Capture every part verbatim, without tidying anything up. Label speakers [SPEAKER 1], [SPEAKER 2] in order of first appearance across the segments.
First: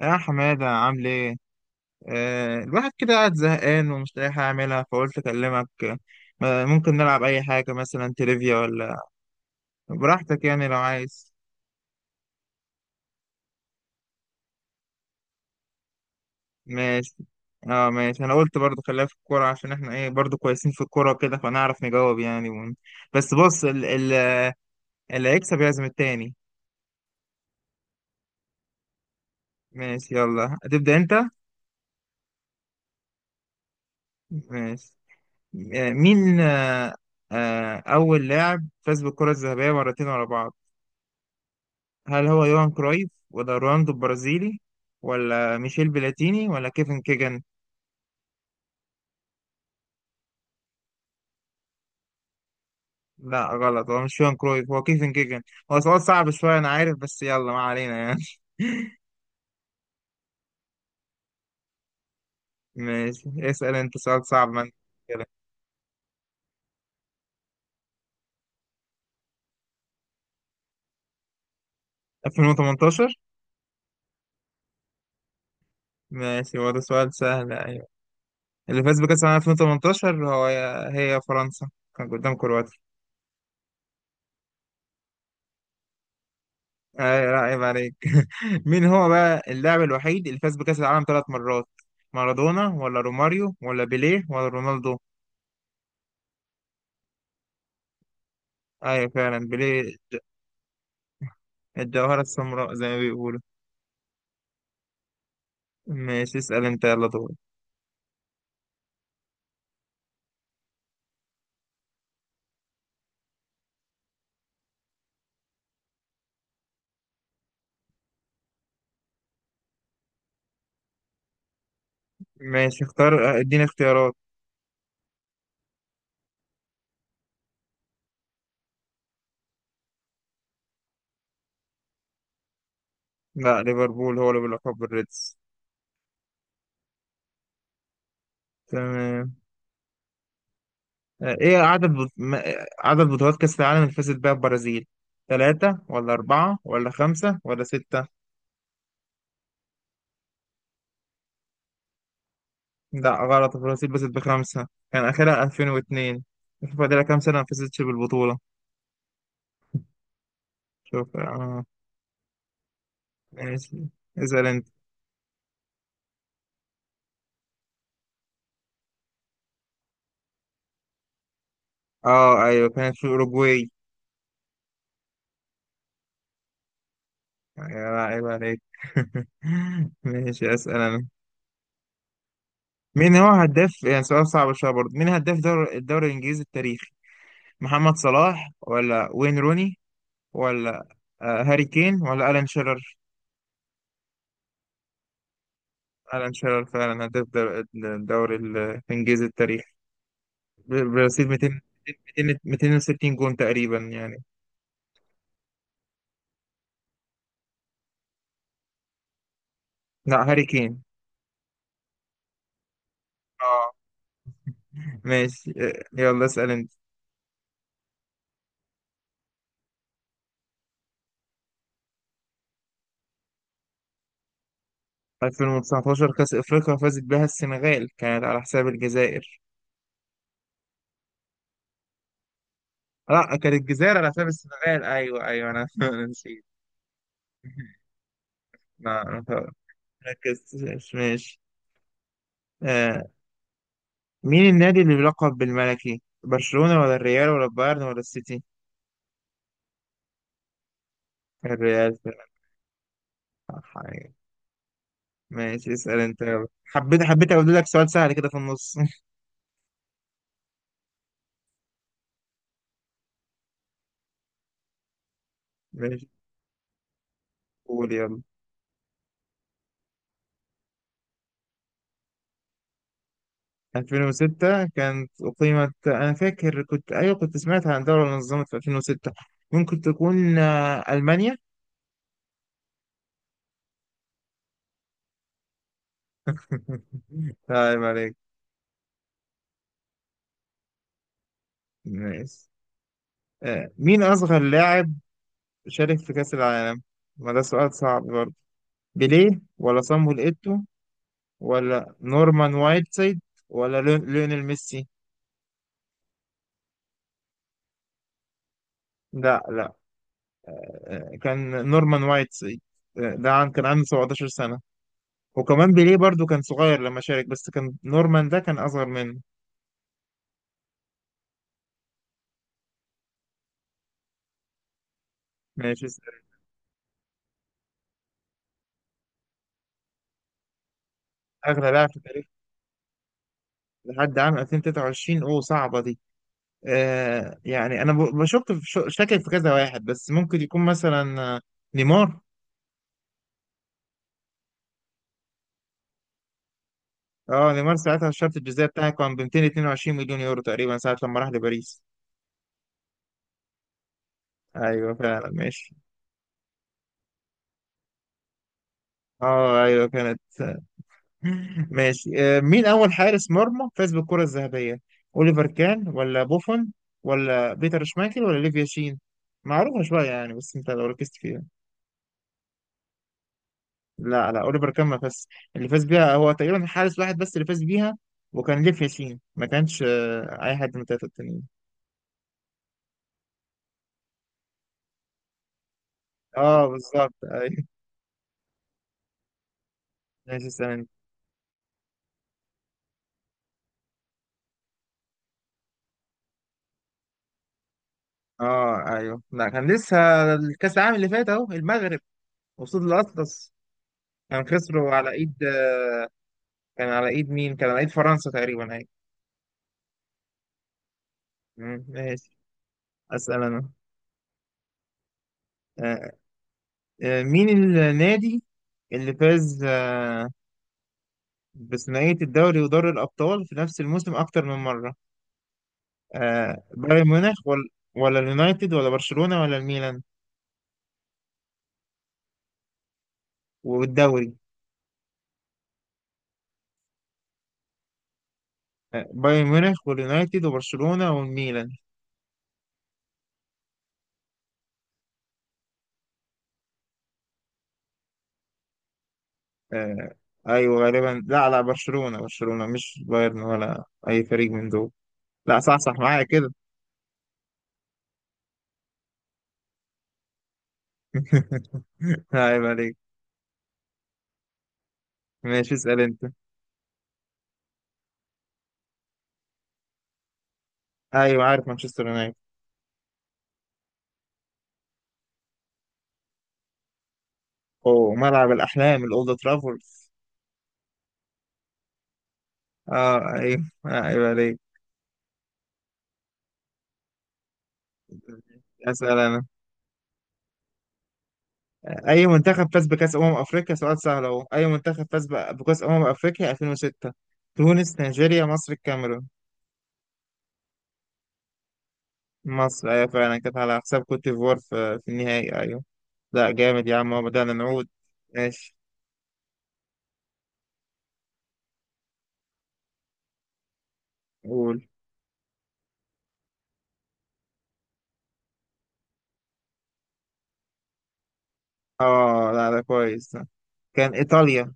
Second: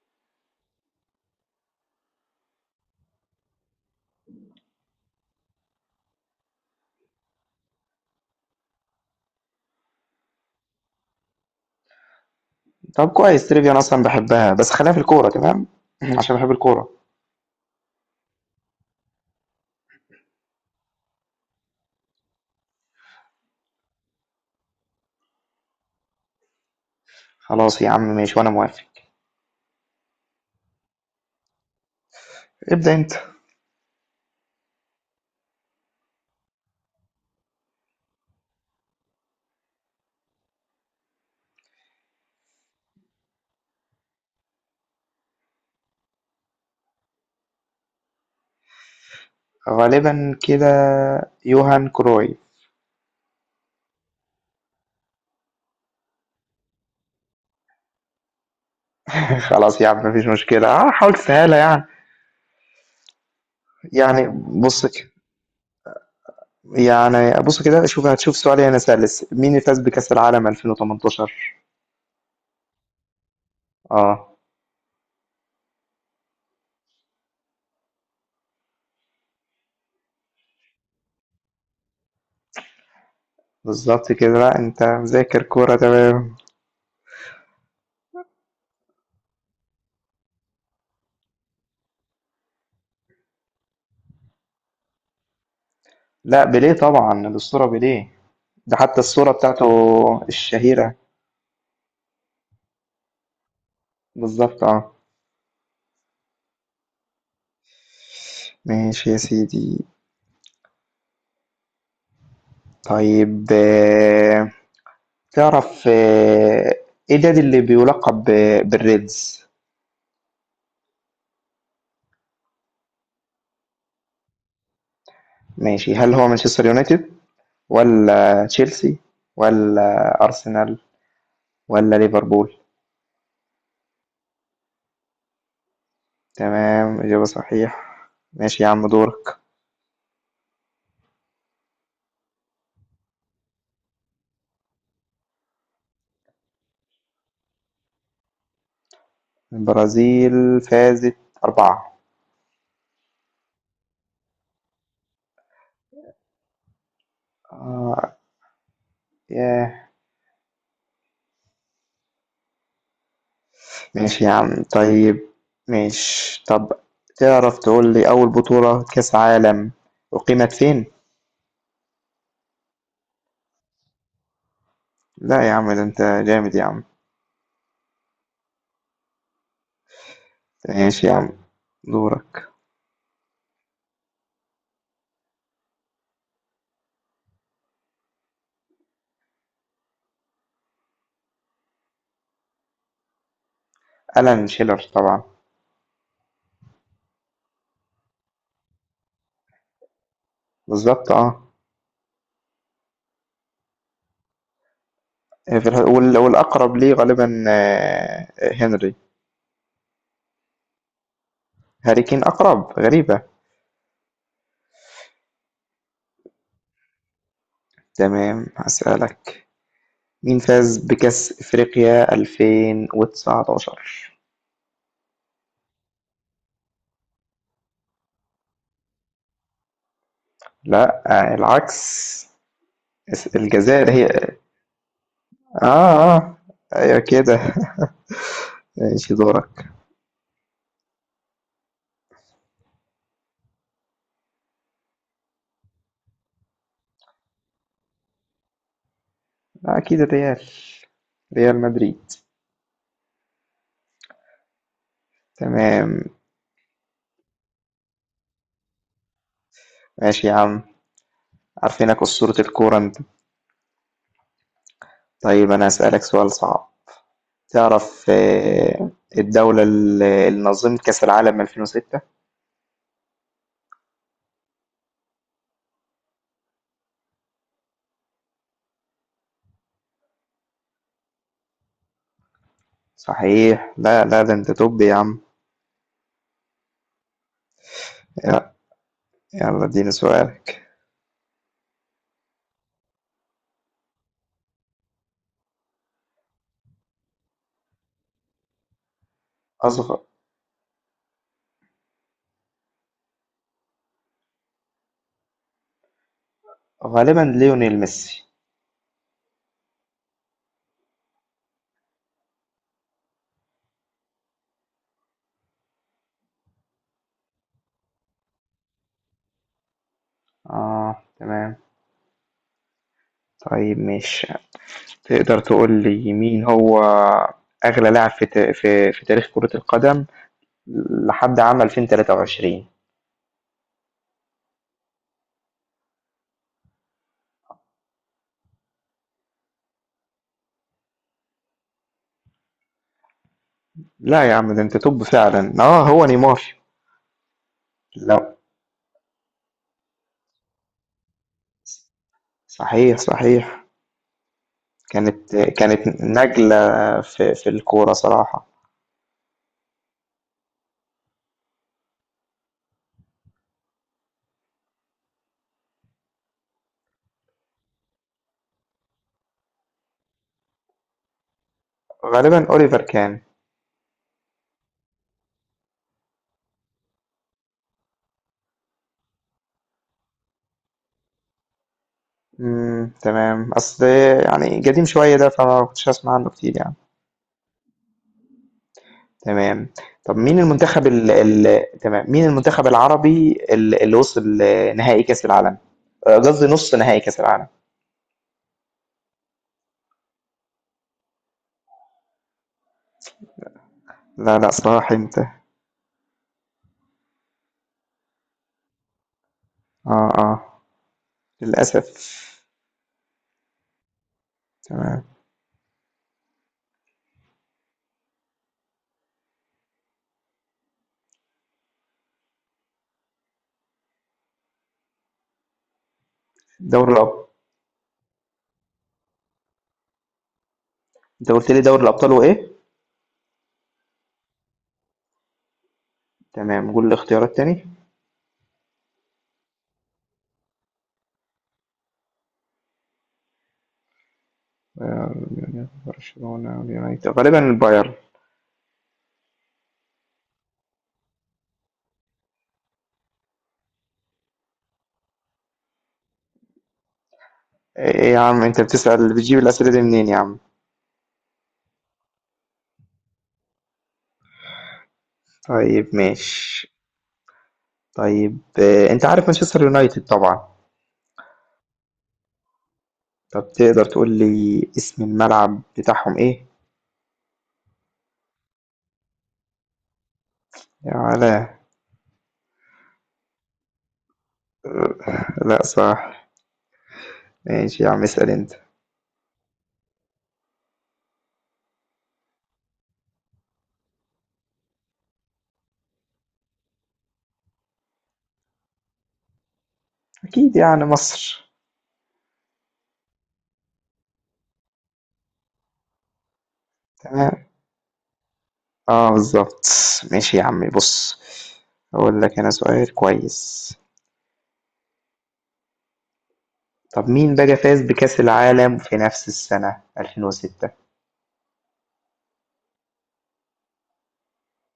[SPEAKER 1] يا حمادة عامل ايه؟ آه الواحد كده قاعد زهقان ومش لاقي حاجة أعملها، فقلت أكلمك. آه ممكن نلعب أي حاجة، مثلا تريفيا ولا؟ براحتك يعني، لو عايز.
[SPEAKER 2] طب كويس، تريفيا أنا أصلا بحبها، بس خلينا في الكورة تمام. عشان بحب الكورة.
[SPEAKER 1] ماشي. اه ماشي، أنا قلت برضو خليها في الكورة، عشان احنا ايه، برضو كويسين في الكورة كده، فنعرف نجاوب يعني ون... بس بص ال... ال... اللي هيكسب يعزم التاني.
[SPEAKER 2] خلاص يا عم، ماشي وأنا موافق.
[SPEAKER 1] ماشي، يلا هتبدأ أنت؟
[SPEAKER 2] ابدأ أنت.
[SPEAKER 1] ماشي. آه مين آه آه أول لاعب فاز بالكرة الذهبية مرتين ورا بعض؟ هل هو يوهان كرويف ولا رونالدو البرازيلي ولا ميشيل بلاتيني ولا كيفن كيجن؟
[SPEAKER 2] غالبا كده، يوهان كروي.
[SPEAKER 1] لا غلط، هو مش يوهان كرويف، هو كيفن كيجن. هو سؤال صعب شوية أنا عارف، بس يلا ما علينا يعني.
[SPEAKER 2] خلاص يا عم، مفيش مشكلة، آه، حاول تسهلها يعني.
[SPEAKER 1] ماشي، اسأل أنت سؤال
[SPEAKER 2] يعني
[SPEAKER 1] صعب من
[SPEAKER 2] بص كده
[SPEAKER 1] كده.
[SPEAKER 2] يعني بص كده، شوف هتشوف سؤال هنا سلس. مين اللي فاز بكأس العالم ألفين وتمنتاشر؟
[SPEAKER 1] ألفين وتمنتاشر.
[SPEAKER 2] اه
[SPEAKER 1] ماشي، هو ده سؤال سهل، أيوة. اللي فاز بكأس العالم ألفين وتمنتاشر هو، هي فرنسا، كان قدام كرواتيا.
[SPEAKER 2] بالظبط كده، لا انت مذاكر كورة تمام.
[SPEAKER 1] أي لا، عيب عليك. مين هو بقى اللاعب الوحيد اللي فاز بكأس العالم ثلاث مرات؟ مارادونا ولا روماريو ولا بيليه ولا رونالدو؟
[SPEAKER 2] لا، بيليه طبعا، الأسطورة بيليه. ده حتى
[SPEAKER 1] أيوة
[SPEAKER 2] الصورة
[SPEAKER 1] فعلا
[SPEAKER 2] بتاعته
[SPEAKER 1] بيليه، الج-
[SPEAKER 2] الشهيرة.
[SPEAKER 1] الجوهرة السمراء زي ما بيقولوا.
[SPEAKER 2] بالظبط اه.
[SPEAKER 1] ماشي، اسأل أنت، يلا دور.
[SPEAKER 2] ماشي يا سيدي. طيب، آآ تعرف، آآ إيه النادي اللي بيُلقّب ب بالReds؟
[SPEAKER 1] ماشي اختار، اديني اختيارات.
[SPEAKER 2] ماشي، هل هو مانشستر يونايتد، والّا تشيلسي، والّا أرسنال، والّا ليفربول؟
[SPEAKER 1] لا، ليفربول هو اللي بيلقب بالريدز.
[SPEAKER 2] تمام، إجابة صحيحة. ماشي يا عم،
[SPEAKER 1] تمام.
[SPEAKER 2] دورك.
[SPEAKER 1] آه، إيه عدد بط... ما- عدد بطولات كأس العالم اللي فازت بيها البرازيل؟ ثلاثة ولا أربعة ولا خمسة ولا ستة؟
[SPEAKER 2] البرازيل فازت أربعة.
[SPEAKER 1] لا غلط، البرازيل فازت بخمسة، كان آخرها ألفين واثنين. شوف فاضلها كام سنة ما فازتش
[SPEAKER 2] آه،
[SPEAKER 1] بالبطولة.
[SPEAKER 2] ياه!
[SPEAKER 1] شوف آه ماشي،
[SPEAKER 2] ماشي يا
[SPEAKER 1] اسأل
[SPEAKER 2] عم،
[SPEAKER 1] أنت.
[SPEAKER 2] طيب. ماشي. طَب تعرف تقول لي أول بطولة كاس عالم أُقيمت فين؟
[SPEAKER 1] اه ايوه، كانت في اوروجواي.
[SPEAKER 2] لأ يا عم، ده أنت جامد يا عم.
[SPEAKER 1] يا عيب عليك. ماشي اسال انا.
[SPEAKER 2] ماشي يا عم، دورك.
[SPEAKER 1] مين هو هداف، يعني سؤال صعب شويه برضه، مين هداف دور الدوري الانجليزي التاريخي؟ محمد صلاح ولا وين روني ولا آه، هاري كين ولا الان شيرر؟
[SPEAKER 2] ألان شيلر طبعا.
[SPEAKER 1] الان شيرر فعلا هداف دور- الدوري الانجليزي التاريخي ب-
[SPEAKER 2] بالظبط
[SPEAKER 1] برصيد
[SPEAKER 2] اه.
[SPEAKER 1] ميتين، ميتين، ميتين وستين جون تقريبا يعني.
[SPEAKER 2] آه، في الح- وال- والأقرب ليه غالبا، آه، آه، هنري.
[SPEAKER 1] لا، هاري كين.
[SPEAKER 2] هاري كين أقرب. غريبة.
[SPEAKER 1] اه ماشي. آه، يلا اسال انت.
[SPEAKER 2] تمام، هسألك. مين فاز بكأس إفريقيا ألفين وتسعتاشر؟
[SPEAKER 1] ألفين وتسعتاشر كأس أفريقيا فازت بها السنغال، كانت على حساب الجزائر.
[SPEAKER 2] لا، آه، العكس.
[SPEAKER 1] لا،
[SPEAKER 2] اس-
[SPEAKER 1] كانت
[SPEAKER 2] الجزائر
[SPEAKER 1] الجزائر على
[SPEAKER 2] هي،
[SPEAKER 1] حساب السنغال، ايوه ايوه، انا أنا
[SPEAKER 2] اه، اه،
[SPEAKER 1] نسيت.
[SPEAKER 2] ايوه كده.
[SPEAKER 1] لا
[SPEAKER 2] ماشي،
[SPEAKER 1] انا ف-
[SPEAKER 2] دورك.
[SPEAKER 1] ركزت. ماشي. آه. مين النادي اللي بيلقب بالملكي؟ برشلونة ولا الريال ولا البايرن ولا السيتي؟
[SPEAKER 2] اكيد الريال، ريال
[SPEAKER 1] الريال.
[SPEAKER 2] مدريد.
[SPEAKER 1] صح، أيوة. ماشي، اسأل
[SPEAKER 2] تمام.
[SPEAKER 1] انت يلا. حبيت حبيت اقول لك سؤال سهل كده في النص.
[SPEAKER 2] ماشي يا عم، عارفينك أسطورة الكورة انت. طيب أنا هاسألك
[SPEAKER 1] ماشي،
[SPEAKER 2] سؤال صعب.
[SPEAKER 1] قول
[SPEAKER 2] تعرف،
[SPEAKER 1] يلا.
[SPEAKER 2] آه، الدولة ال- اللي نظمت كأس العالم ألفين وستة؟
[SPEAKER 1] ألفين وستة كانت أقيمت، أنا فاكر كنت، أيوة كنت سمعت عن دولة نظمت في ألفين وستة، ممكن تكون آه، ألمانيا.
[SPEAKER 2] صحيح، لا، لا، ده أنت توب يا عم.
[SPEAKER 1] طيب عليك.
[SPEAKER 2] يلا. يلا اديني سؤالك.
[SPEAKER 1] ماشي. آه، مين أصغر لاعب شارك في كأس العالم؟ ما ده سؤال صعب برضه. بيليه ولا
[SPEAKER 2] أصغر.
[SPEAKER 1] صامويل إيتو ولا نورمان وايتسايد ولا ليون- ليونيل ميسي؟
[SPEAKER 2] غالبا ليونيل ميسي.
[SPEAKER 1] لا لا، آه، كان نورمان وايتسايد. آه، ده عن كان عنده سبعة عشر سنة، وكمان بيليه برضه كان صغير لما شارك بس كان نورمان ده كان أصغر منه.
[SPEAKER 2] آه، تمام. طيب مش تقدر تقول
[SPEAKER 1] ماشي،
[SPEAKER 2] لي
[SPEAKER 1] اسأل.
[SPEAKER 2] مين هو أغلى لاعب في تا- في في تاريخ كرة القدم لحد عام
[SPEAKER 1] أغلى لاعب في تاريخ
[SPEAKER 2] ألفين وتلاتة وعشرين؟
[SPEAKER 1] لحد عام ألفين وتلاتة وعشرين، أوه صعبة دي. آه يعني أنا ب- بشك في، شاكك في كذا واحد، بس ممكن يكون مثلا آه، نيمار.
[SPEAKER 2] لا يا عم، ده أنت توب فعلا، آه هو نيمار.
[SPEAKER 1] اه نيمار ساعتها الشرط
[SPEAKER 2] لا،
[SPEAKER 1] الجزائي بتاعه كان ب ميتين واتنين وعشرين مليون يورو تقريبا، ساعة لما راح لباريس.
[SPEAKER 2] صحيح، صحيح.
[SPEAKER 1] ايوه فعلا
[SPEAKER 2] كانت
[SPEAKER 1] ماشي.
[SPEAKER 2] كانت نجلة في في الكورة صراحة.
[SPEAKER 1] اه ايوه كانت. ماشي. آه، مين اول حارس مرمى فاز بالكرة الذهبية؟ اوليفر كان ولا بوفون ولا بيتر شمايكل ولا ليفيا شين؟ معروفة شوية يعني، بس انت لو ركزت فيها.
[SPEAKER 2] غالبًا أوليفر كان.
[SPEAKER 1] لا لا، اوليفر كان ما فاز. اللي فاز بيها هو تقريبا حارس واحد بس اللي فاز بيها، وكان ليفيا شين، ما كانش آه، اي حد من التلاتة التانيين.
[SPEAKER 2] إمم، تمام، أصل يعني قديم شوية ده، فما كنتش أسمع عنه كتير
[SPEAKER 1] اه
[SPEAKER 2] يعني.
[SPEAKER 1] بالظبط ايوه.
[SPEAKER 2] تمام. طب مين
[SPEAKER 1] ماشي
[SPEAKER 2] المنتخب
[SPEAKER 1] سلام.
[SPEAKER 2] ال ال تمام، مين المنتخب العربي ال اللي وصل نهائي كأس العالم؟ آآ، قصدي نُص نهائي كأس العالم.
[SPEAKER 1] اه ايوه، لا، كان لسه الكاس العالم اللي فات اهو المغرب قصاد الاطلس،
[SPEAKER 2] لا،
[SPEAKER 1] كان
[SPEAKER 2] لأ، صلاح
[SPEAKER 1] خسروا على
[SPEAKER 2] انتهى.
[SPEAKER 1] ايد، كان على ايد مين، كان على ايد فرنسا تقريبا ايوه.
[SPEAKER 2] آه، آه،
[SPEAKER 1] مم،
[SPEAKER 2] للأسف.
[SPEAKER 1] ماشي، اسال انا.
[SPEAKER 2] تمام.
[SPEAKER 1] آه، آه، مين النادي اللي فاز آه، بثنائية الدوري ودوري الأبطال في نفس الموسم أكتر من مرة؟ آه،
[SPEAKER 2] دوري
[SPEAKER 1] بايرن
[SPEAKER 2] الأب
[SPEAKER 1] ميونخ ولا ولا اليونايتد ولا برشلونة ولا الميلان؟
[SPEAKER 2] أنت قُلت لي دوري الأبطال وإيه؟
[SPEAKER 1] والدوري.
[SPEAKER 2] تمام، قُل الاختيارات تاني.
[SPEAKER 1] آه، بايرن ميونخ واليونايتد وبرشلونة والميلان.
[SPEAKER 2] آآ، برشلونة واليونايتد، غالبًا البايرن.
[SPEAKER 1] آه، ايوه غالبا، لا لا، برشلونة، برشلونة مش بايرن ولا اي فريق من دول. لا، صح صح، معايا كده.
[SPEAKER 2] ايه يا عم، انت بتسأل، بتجيب الأسئلة دي منين يا عم؟
[SPEAKER 1] عيب عليك. ماشي،
[SPEAKER 2] طيب
[SPEAKER 1] اسأل انت.
[SPEAKER 2] ماشي. طيب، آه، انت عارف مانشستر يونايتد طبعا.
[SPEAKER 1] ايوه عارف مانشستر يونايتد.
[SPEAKER 2] طب تقدر تقول لي اسم الملعب بتاعهم ايه؟
[SPEAKER 1] اوه، ملعب الاحلام، الاولد ترافورد.
[SPEAKER 2] يا ولا.
[SPEAKER 1] اه ايوه، عيب عليك.
[SPEAKER 2] لا صح. ماشي يا عم، اسأل انت.
[SPEAKER 1] اسال انا. اي منتخب فاز بكاس امم افريقيا، سؤال سهل اهو، اي منتخب فاز ب- بكاس امم افريقيا ألفين وستة؟ تونس، نيجيريا، مصر، الكاميرون؟
[SPEAKER 2] اكيد يعني مصر.
[SPEAKER 1] مصر، ايوه فعلا، كانت على حساب كوت ديفوار في في النهائي ايوه. لا جامد يا عم، هو
[SPEAKER 2] تمام.
[SPEAKER 1] بدأنا نعود. ماشي.
[SPEAKER 2] اه بالظبط. ماشي يا عم، بص اقول لك انا سؤال كويس.
[SPEAKER 1] قول.
[SPEAKER 2] طب مين بقى فاز بكأس العالم في نفس السنة ألفين وستة؟
[SPEAKER 1] اه لا، ده كويس ده. كان ايطاليا،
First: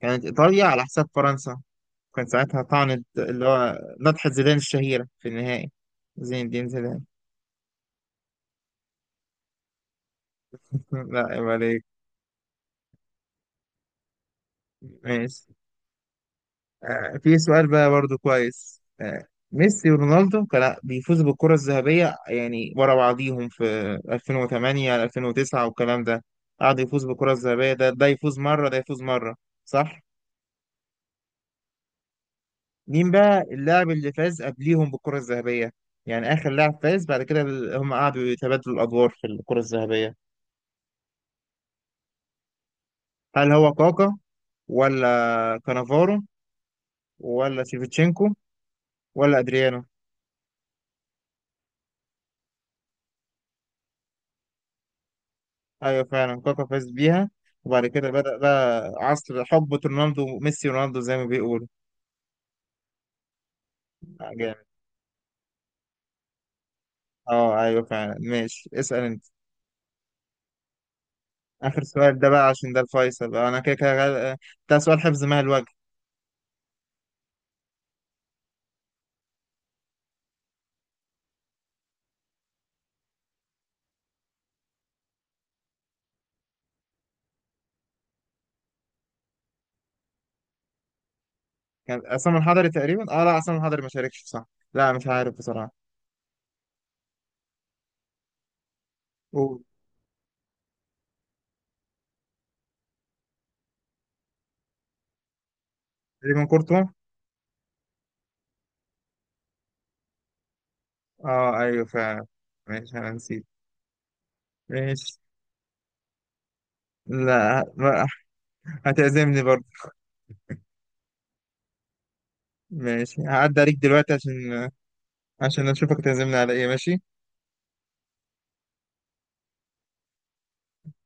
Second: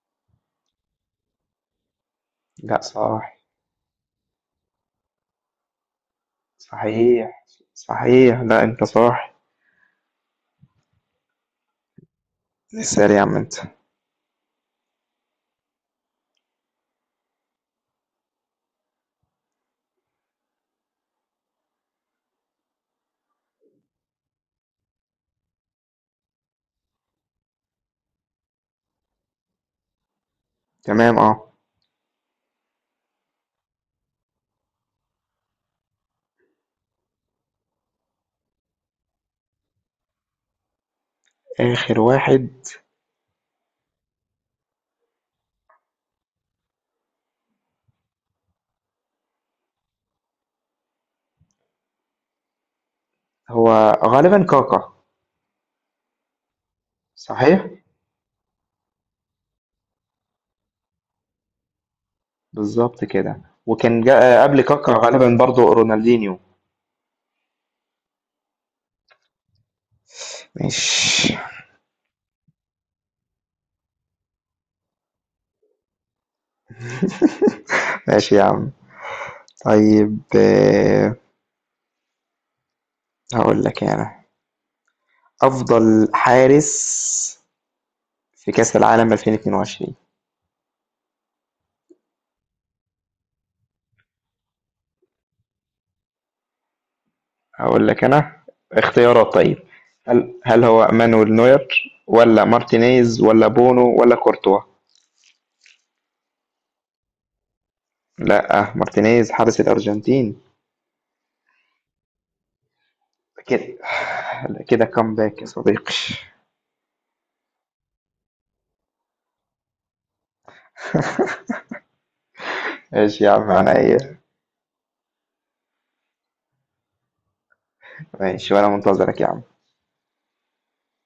[SPEAKER 1] كانت ايطاليا على حساب فرنسا، كان ساعتها
[SPEAKER 2] لا
[SPEAKER 1] طعنت
[SPEAKER 2] صح.
[SPEAKER 1] اللي هو نطحة زيدان الشهيرة في النهائي. زين الدين زيدان.
[SPEAKER 2] صحيح، صحيح، لا انت صح.
[SPEAKER 1] لا، عيب عليك.
[SPEAKER 2] اسأل يا عم انت.
[SPEAKER 1] ماشي. آه في سؤال بقى برضو كويس. آه ميسي ورونالدو كان بيفوزوا بالكرة الذهبية يعني ورا بعضيهم في ألفين وثمانية ألفين وتسعة والكلام ده، قعد يفوز بالكرة الذهبية، ده ده يفوز مرة، ده يفوز مرة، صح؟
[SPEAKER 2] تمام، آه.
[SPEAKER 1] مين بقى اللاعب اللي فاز قبليهم بالكرة الذهبية؟ يعني آخر لاعب فاز بعد كده ال- هم قعدوا يتبادلوا الأدوار في الكرة الذهبية.
[SPEAKER 2] آخر واحد؟
[SPEAKER 1] هل هو كاكا ولا كانافارو ولا شيفتشينكو ولا أدريانو؟
[SPEAKER 2] هو غالبًا كاكا.
[SPEAKER 1] أيوة فعلا، كاكا فاز بيها.
[SPEAKER 2] صحيح؟
[SPEAKER 1] وبعد كده بدأ بقى عصر حقبة رونالدو، ميسي ورونالدو زي ما بيقولوا.
[SPEAKER 2] بالضبط كده، وكان
[SPEAKER 1] آه،
[SPEAKER 2] جا آه، قبل
[SPEAKER 1] جامد.
[SPEAKER 2] كاكا غالبًا برضه رونالدينيو.
[SPEAKER 1] اه ايوه فعلا، ماشي اسأل انت.
[SPEAKER 2] ماشي.
[SPEAKER 1] آخر سؤال ده بقى، عشان ده الفيصل بقى، انا كده كده غال- ده سؤال حفظ مال.
[SPEAKER 2] ماشي يا عم. طيب، آآ، هاقول لك أنا، أفضل حارس في كأس العالم ألفين واتنين وعشرين؟
[SPEAKER 1] كان عصام الحضري تقريبا، اه لا، عصام الحضري ما شاركش، صح. لا، مش عارف بصراحة.
[SPEAKER 2] هاقول لك أنا اختيارات، طيب.
[SPEAKER 1] قول.
[SPEAKER 2] هل هل هو مانويل نوير، والّا مارتينيز، والّا بونو، والّا كورتوا؟
[SPEAKER 1] تقريبا كورتوا.
[SPEAKER 2] لأ، مارتينيز حارس الأرجنتين.
[SPEAKER 1] اه ايوه فعلا. ماشي، انا نسيت.
[SPEAKER 2] كده. كده
[SPEAKER 1] ماشي.
[SPEAKER 2] كومباك يا صديقي.
[SPEAKER 1] لا ما- هتعزمني برضه. ماشي،
[SPEAKER 2] ماشي يا عم
[SPEAKER 1] هعدي عليك
[SPEAKER 2] عينيا.
[SPEAKER 1] دلوقتي عشان عشان اشوفك تعزمني على ايه. ماشي.
[SPEAKER 2] ماشي وانا منتظرك يا عم.